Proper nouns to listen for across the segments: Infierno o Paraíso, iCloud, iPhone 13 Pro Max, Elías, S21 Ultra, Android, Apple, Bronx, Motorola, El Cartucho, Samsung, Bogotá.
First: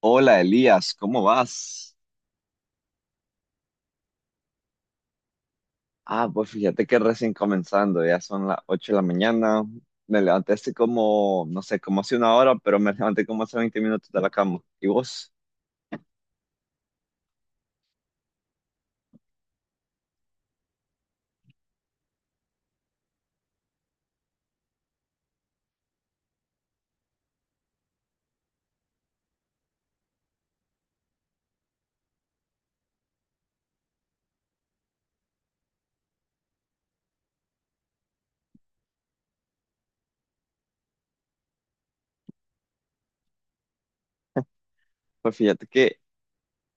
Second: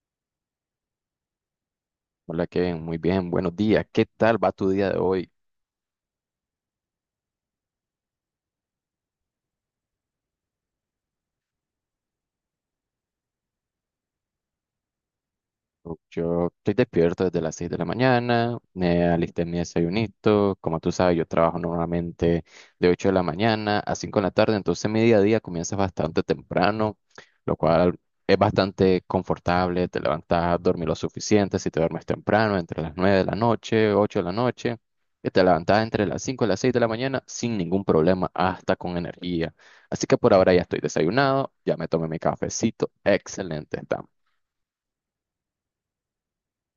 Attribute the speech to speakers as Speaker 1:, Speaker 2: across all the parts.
Speaker 1: Hola Elías, ¿cómo vas?
Speaker 2: Hola Kevin, muy bien, buenos días. ¿Qué tal va tu día de hoy?
Speaker 1: Ah, pues fíjate que recién comenzando, ya son las 8 de la mañana. Me levanté hace como, no sé, como hace una hora, pero me levanté como hace 20 minutos de la cama. ¿Y vos?
Speaker 2: Yo estoy despierto desde las 6 de la mañana, me alisté mi desayunito, como tú sabes, yo trabajo normalmente de 8 de la mañana a 5 de la tarde, entonces mi día a día comienza bastante temprano, lo cual es bastante confortable. Te levantas a dormir lo suficiente, si te duermes temprano, entre las 9 de la noche, 8 de la noche, y te levantas entre las 5 y las 6 de la mañana sin ningún problema, hasta con energía. Así que por ahora ya estoy desayunado, ya me tomé mi cafecito, excelente, estamos.
Speaker 1: Pues fíjate que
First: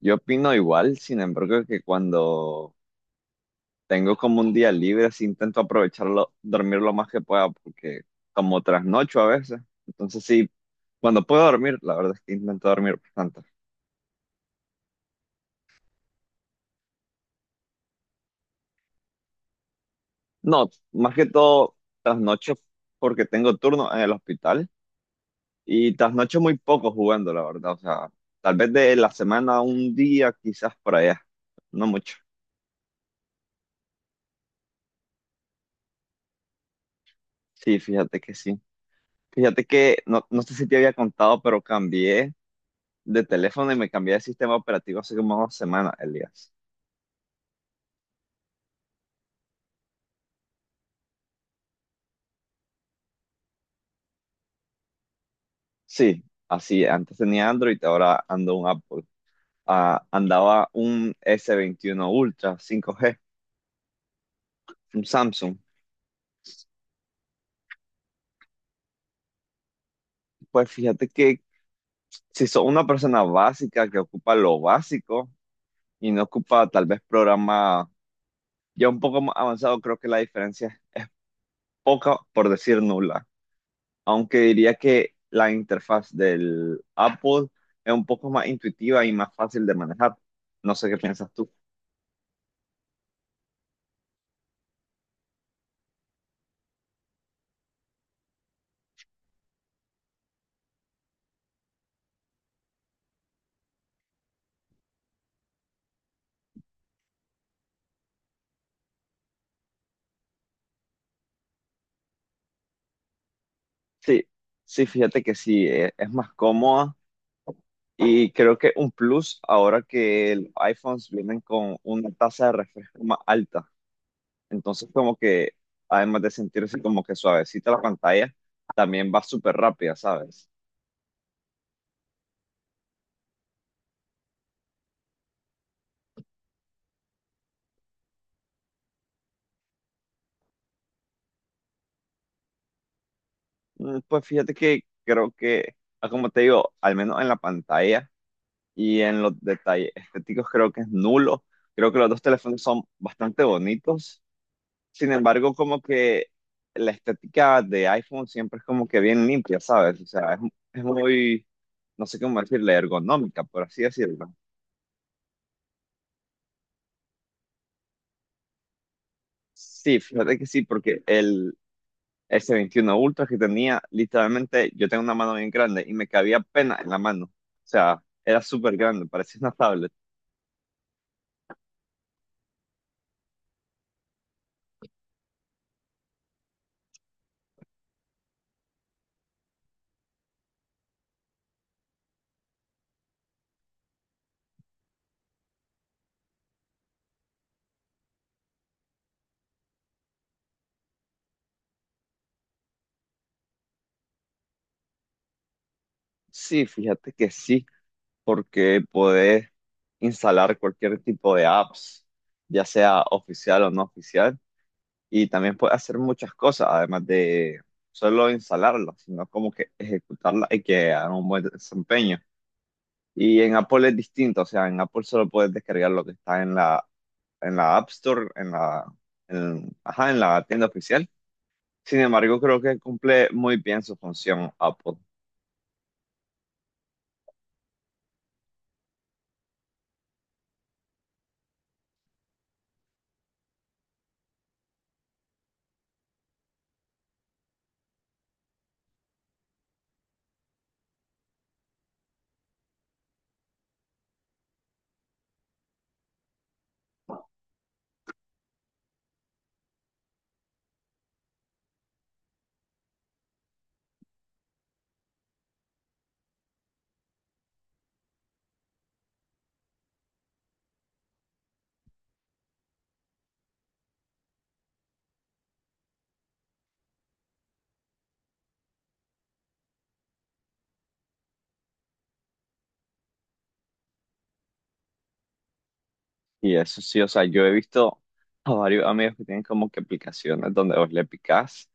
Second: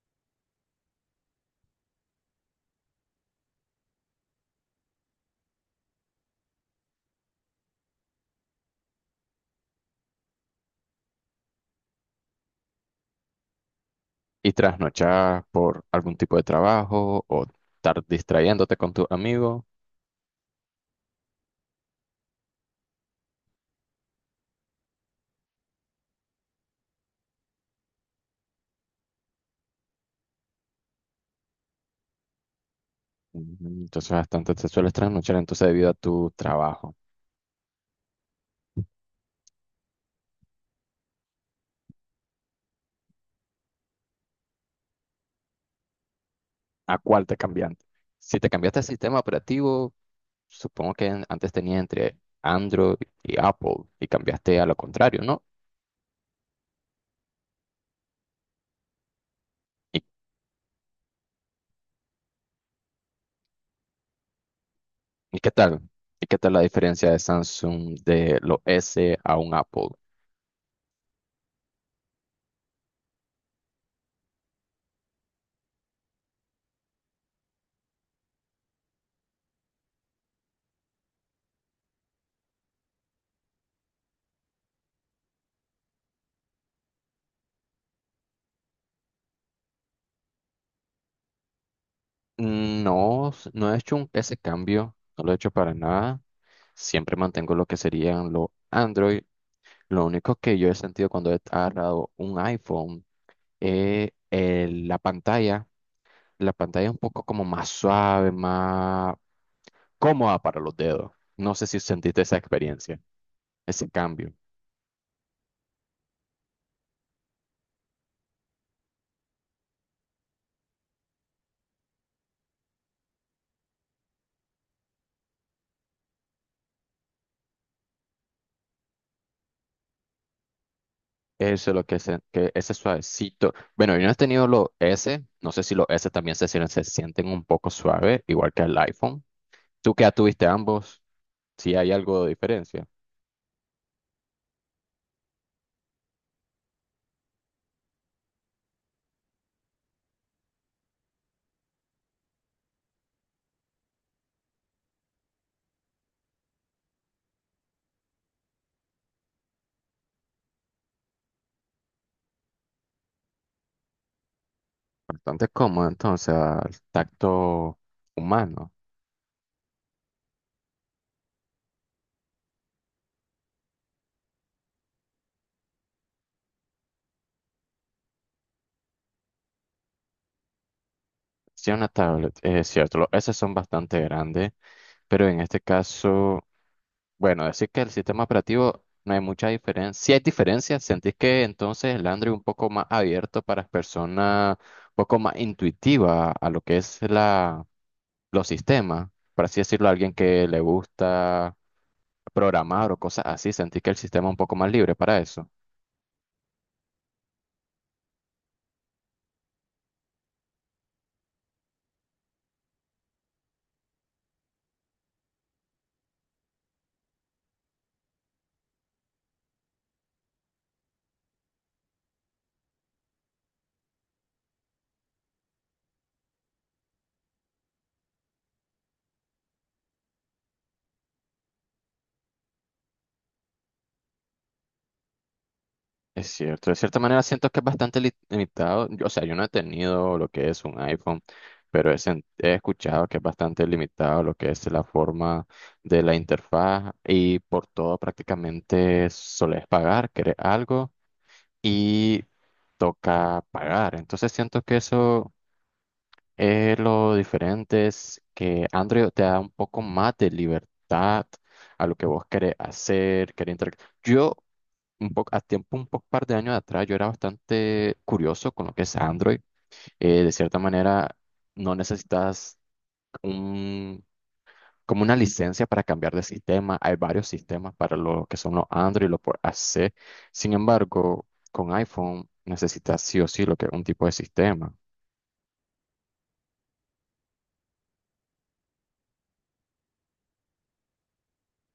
Speaker 1: yo opino igual, sin embargo, que cuando tengo como un día libre, sí intento aprovecharlo, dormir lo más que pueda, porque como trasnocho a veces. Entonces sí, cuando puedo dormir, la verdad es que intento dormir bastante.
Speaker 2: Y trasnochar por algún tipo de trabajo o estar distrayéndote con tus amigos.
Speaker 1: No, más que todo trasnocho porque tengo turno en el hospital. Y trasnocho muy poco jugando, la verdad. O sea, tal vez de la semana un día, quizás por allá. No mucho.
Speaker 2: Ujú. Entonces bastante te sueles trasnochar entonces debido a tu trabajo.
Speaker 1: Sí. Fíjate que no, no sé si te había contado, pero cambié de teléfono y me cambié de sistema operativo hace como 2 semanas, Elías.
Speaker 2: ¿A cuál te cambiaste? Si te cambiaste el sistema operativo, supongo que antes tenía entre Android y Apple, y cambiaste a lo contrario, ¿no?
Speaker 1: Sí, así. Antes tenía Android, ahora ando un Apple.
Speaker 2: ¿Y,
Speaker 1: Ah, andaba un S21 Ultra 5G, un
Speaker 2: y qué
Speaker 1: Samsung.
Speaker 2: tal? ¿Y qué tal la diferencia de Samsung de los S a un Apple?
Speaker 1: Pues fíjate que si sos una persona básica que ocupa lo básico y no ocupa tal vez programas ya un poco más avanzado, creo que la diferencia es poca, por decir nula. Aunque diría que la interfaz del Apple es un poco más intuitiva y más fácil de manejar. No sé qué piensas tú.
Speaker 2: No, no he hecho ese cambio, no lo he hecho para nada. Siempre mantengo lo que serían los Android. Lo único que yo he sentido cuando he agarrado un iPhone es la pantalla. La pantalla es un poco como más suave, más cómoda para los dedos. No sé si sentiste esa experiencia, ese
Speaker 1: Sí,
Speaker 2: cambio.
Speaker 1: sí, fíjate que sí, es más cómoda y creo que un plus ahora que los iPhones vienen con una tasa de refresco más alta. Entonces, como que además de sentirse como que suavecita la pantalla, también va súper rápida, ¿sabes?
Speaker 2: Eso es lo que, que ese suavecito. Bueno, yo no he tenido los S. No sé si los S también se sienten un poco suaves, igual que el iPhone. Tú que ya tuviste ambos, si hay algo de diferencia.
Speaker 1: Pues fíjate que creo que, como te digo, al menos en la pantalla y en los detalles estéticos creo que es nulo. Creo que los dos teléfonos son bastante bonitos. Sin embargo, como que la estética de iPhone siempre es como que bien limpia, ¿sabes? O sea, es muy, no sé cómo decirle, ergonómica, por así decirlo.
Speaker 2: Bastante cómodo entonces al tacto humano.
Speaker 1: Sí, fíjate que sí, porque el S21 Ultra que tenía, literalmente, yo tengo una mano bien grande y me cabía pena en la mano. O sea, era súper grande, parecía una tablet.
Speaker 2: Sí, una tablet, es cierto. Esas son bastante grandes, pero en este caso, bueno, decir que el sistema operativo no hay mucha diferencia. Sí hay diferencias. ¿Sentís que entonces el Android un poco más abierto para las personas, un poco más intuitiva a lo que es los sistemas? Por así decirlo, a alguien que le gusta programar o cosas así, ¿sentís que el sistema es un poco más libre para eso?
Speaker 1: Sí, fíjate que sí, porque podés instalar cualquier tipo de apps, ya sea oficial o no oficial, y también puedes hacer muchas cosas, además de solo instalarlas, sino como que ejecutarlas y que hagan un buen desempeño. Y en Apple es distinto, o sea, en Apple solo puedes descargar lo que está en la, App Store, ajá, en la tienda oficial. Sin embargo, creo que cumple muy bien su función Apple.
Speaker 2: Es cierto, de cierta manera siento que es bastante limitado. O sea, yo no he tenido lo que es un iPhone, pero he escuchado que es bastante limitado lo que es la forma de la interfaz, y por todo prácticamente solés pagar, querés algo y toca pagar. Entonces siento que eso es lo diferente, es que Android te da un poco más de libertad a lo que vos querés hacer, querés interactuar un poco, a tiempo, un poco, par de años atrás, yo era bastante curioso con lo que es Android. De cierta manera, no necesitas un, como una licencia para cambiar de sistema. Hay varios sistemas para lo que son los Android y los por AC. Sin embargo, con iPhone necesitas sí o sí lo que es un tipo de sistema.
Speaker 1: Y eso sí, o sea, yo he visto a varios amigos que tienen como que aplicaciones donde vos le picás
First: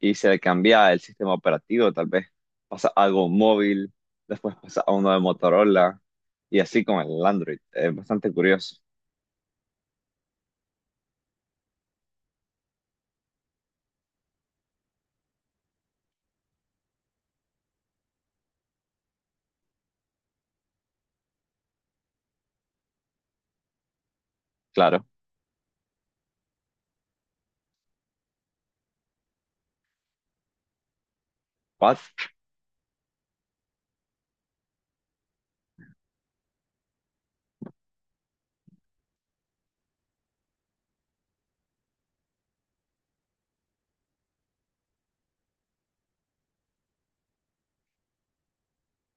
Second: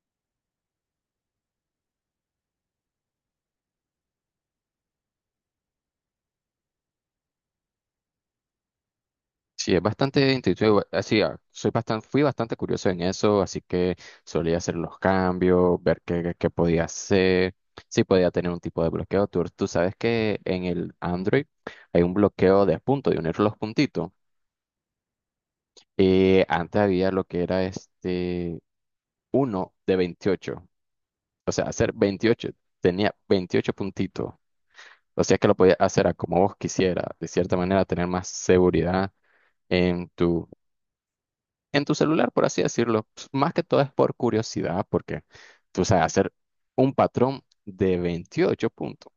Speaker 1: y se le cambia el sistema operativo, tal vez pasa algo móvil, después pasa a uno de Motorola y así con el Android. Es bastante curioso,
Speaker 2: Sí, es bastante intuitivo. Así, soy bastante, fui bastante curioso en eso, así que solía hacer los cambios, ver qué podía hacer, si podía tener un tipo de bloqueo. Tú sabes que en el Android hay un bloqueo de puntos, de unir los puntitos.
Speaker 1: claro.
Speaker 2: Antes había lo que era este uno de 28, o sea, hacer
Speaker 1: ¿What?
Speaker 2: 28, tenía 28 puntitos. O sea, que lo podía hacer a como vos quisieras, de cierta manera, tener más seguridad en tu en tu celular, por así decirlo. Pues, más que todo es por curiosidad, porque tú sabes hacer un patrón de 28 puntos.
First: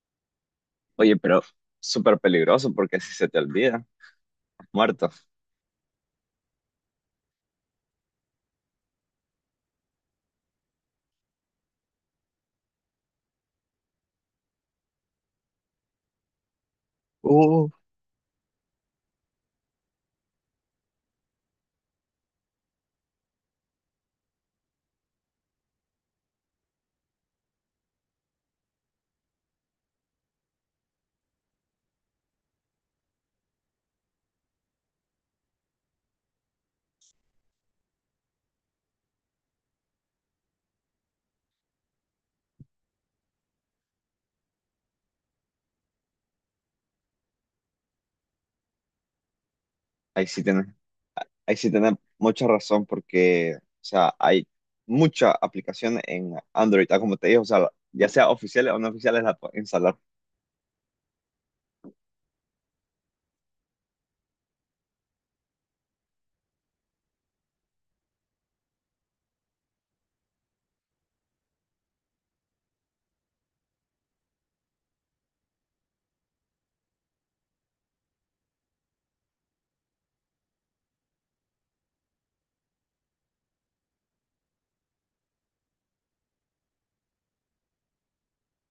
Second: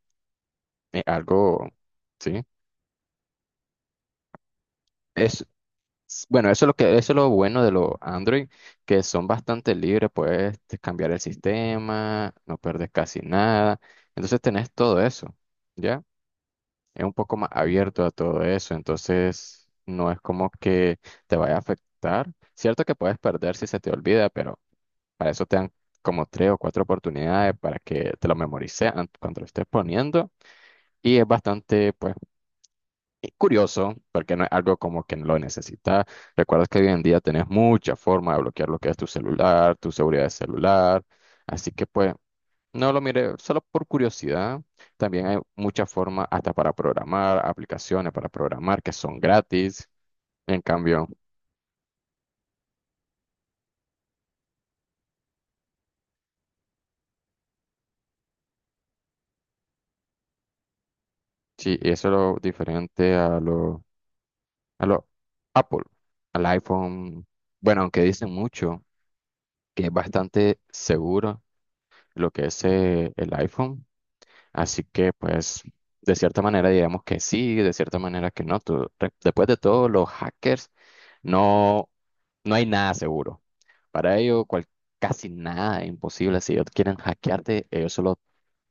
Speaker 2: Es
Speaker 1: Oye, pero
Speaker 2: algo,
Speaker 1: súper
Speaker 2: ¿sí?
Speaker 1: peligroso porque si se te olvida, muerto.
Speaker 2: Es, bueno, eso es lo que, eso es lo bueno de los Android, que son bastante libres, puedes cambiar el sistema, no perdes casi nada. Entonces tenés todo eso, ¿ya? Es un poco más
Speaker 1: Uh,
Speaker 2: abierto a todo eso, entonces no es como que te vaya a afectar. Cierto que puedes perder si se te olvida, pero para eso te dan como tres o cuatro oportunidades para que te lo memorices cuando lo estés poniendo. Y es bastante, pues, curioso, porque no es algo como que lo necesitas. Recuerda que hoy en día tenés mucha forma de bloquear lo que es tu celular, tu seguridad de celular. Así que, pues, no lo mire solo por curiosidad. También hay muchas formas hasta para programar, aplicaciones para programar que son gratis.
Speaker 1: Ahí sí
Speaker 2: En
Speaker 1: tenés,
Speaker 2: cambio,
Speaker 1: ahí sí tenés mucha razón porque, o sea, hay muchas aplicaciones en Android, como te dije, o sea, ya sea oficiales o no oficiales, las puedes instalar.
Speaker 2: sí, y eso es lo diferente a lo Apple, al iPhone. Bueno, aunque dicen mucho que es bastante seguro lo que es el iPhone, así que pues de cierta manera digamos que sí, de cierta manera que no. Después de todo, los hackers no, no hay nada seguro. Para ellos casi nada es imposible. Si ellos quieren hackearte, ellos solo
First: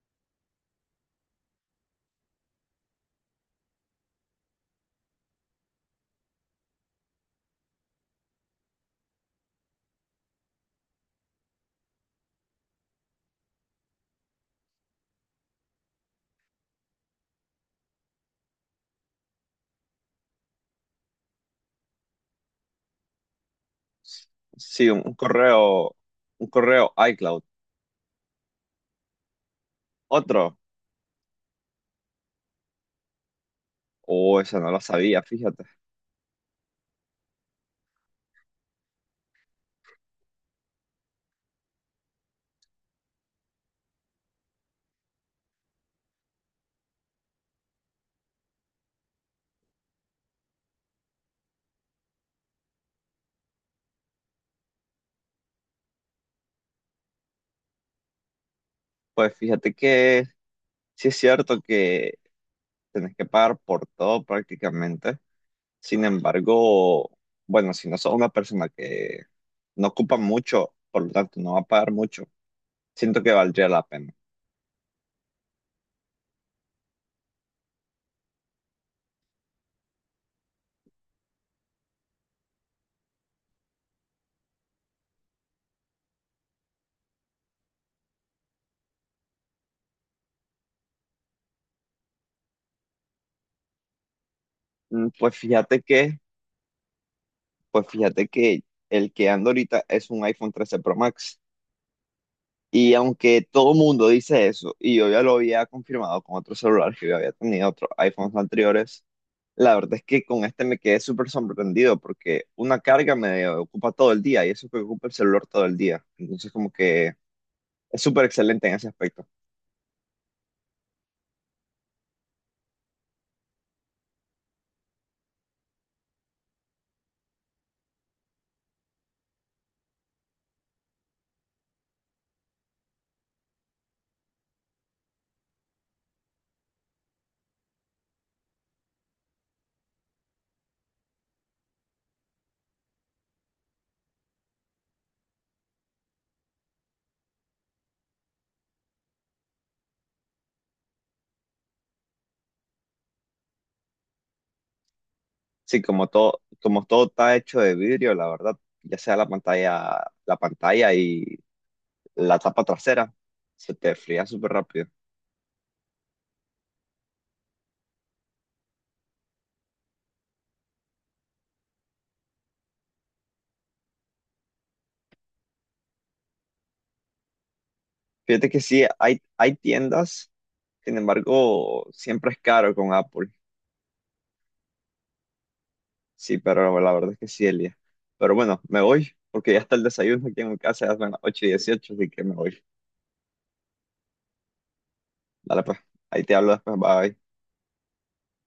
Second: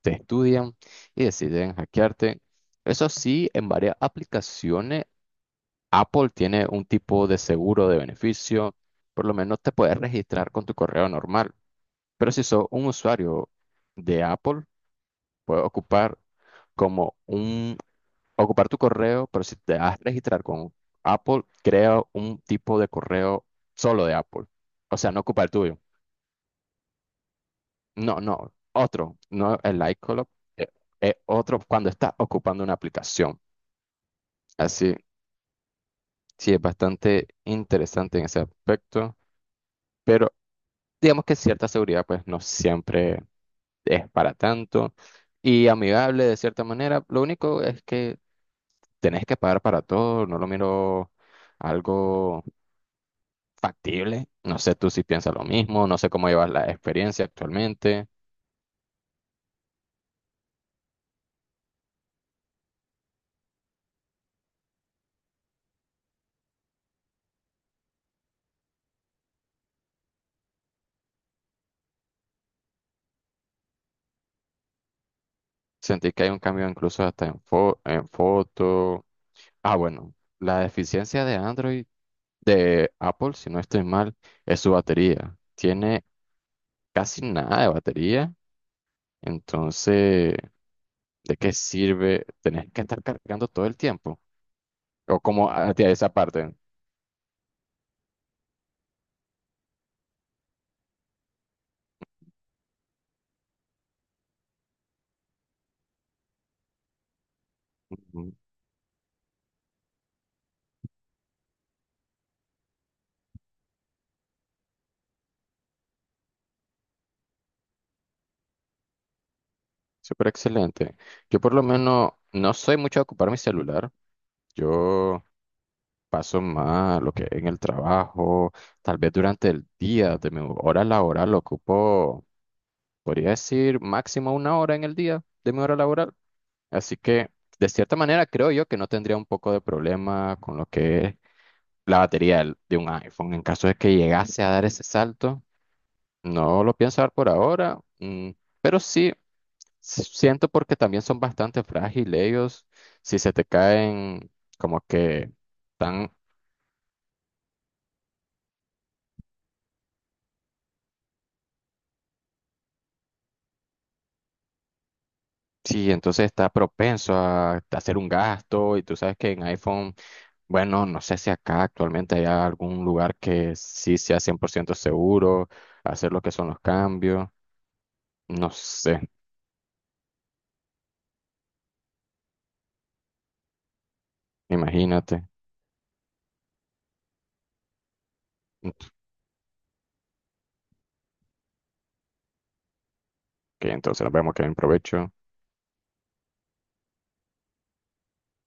Speaker 2: te estudian y deciden hackearte. Eso sí, en varias aplicaciones Apple tiene un tipo de seguro de beneficio, por lo menos te puedes registrar con tu correo normal, pero si sos un usuario de Apple, puedes ocupar como un, ocupar tu correo, pero si te vas a registrar con Apple, crea un tipo de correo solo de Apple,
Speaker 1: Sí,
Speaker 2: o
Speaker 1: un,
Speaker 2: sea,
Speaker 1: un
Speaker 2: no ocupa el tuyo,
Speaker 1: correo, un correo iCloud.
Speaker 2: no, no, otro, no el iCloud,
Speaker 1: Otro,
Speaker 2: eh, otro cuando estás ocupando una aplicación,
Speaker 1: oh, esa no la
Speaker 2: así,
Speaker 1: sabía, fíjate.
Speaker 2: sí, es bastante interesante en ese aspecto. Pero digamos que cierta seguridad pues no siempre es para tanto y amigable de cierta manera. Lo único es que tenés que pagar para todo, no lo miro algo factible. No sé tú si piensas lo mismo, no sé cómo llevas la experiencia actualmente.
Speaker 1: Pues fíjate que sí es cierto que tenés que pagar por todo prácticamente. Sin embargo, bueno, si no sos una persona que no ocupa mucho, por lo tanto no va a pagar mucho, siento que valdría la pena.
Speaker 2: Sentí que hay un cambio incluso hasta en foto. Ah, bueno, la deficiencia de Android de Apple, si no estoy mal, es su batería. Tiene casi nada de batería. Entonces, ¿de qué sirve tener que estar cargando todo el tiempo?
Speaker 1: Mm,
Speaker 2: O
Speaker 1: Pues
Speaker 2: como
Speaker 1: fíjate
Speaker 2: hacia esa
Speaker 1: que,
Speaker 2: parte.
Speaker 1: pues fíjate que el que ando ahorita es un iPhone 13 Pro Max. Y aunque todo mundo dice eso, y yo ya lo había confirmado con otros celulares que yo había tenido, otros
Speaker 2: Ujú.
Speaker 1: iPhones anteriores, la verdad es que con este me quedé súper sorprendido porque una carga me ocupa todo el día y eso que ocupa el celular todo el día. Entonces como que es súper excelente en ese aspecto.
Speaker 2: Súper excelente. Yo por lo menos no soy mucho de ocupar mi celular. Yo paso más lo que en el trabajo, tal vez durante el día, de mi hora laboral lo ocupo, podría decir máximo 1 hora en el día de mi hora laboral. Así que, de cierta manera, creo yo que no tendría un poco de problema con lo que es la batería de un iPhone. En caso de que llegase a dar ese salto, no lo pienso dar por ahora, pero sí siento porque también son bastante frágiles ellos. Si se te caen, como que
Speaker 1: Sí, como
Speaker 2: tan,
Speaker 1: todo, como todo está hecho de vidrio, la verdad, ya sea la pantalla, y la tapa trasera, se te fría súper rápido.
Speaker 2: sí, entonces está propenso a hacer un gasto y tú sabes que en iPhone, bueno, no sé si acá actualmente hay algún lugar que sí sea 100% seguro, hacer lo que son los cambios,
Speaker 1: Fíjate
Speaker 2: no
Speaker 1: que sí,
Speaker 2: sé,
Speaker 1: hay tiendas. Sin embargo, siempre es caro con Apple.
Speaker 2: imagínate.
Speaker 1: Sí, pero la verdad es que sí, Elia. Pero bueno, me
Speaker 2: Ent-
Speaker 1: voy porque ya está el desayuno aquí en mi casa, ya son las 8 y dieciocho, así que me voy.
Speaker 2: Que entonces nos vemos que en provecho.
Speaker 1: Dale pues, ahí te hablo después, bye.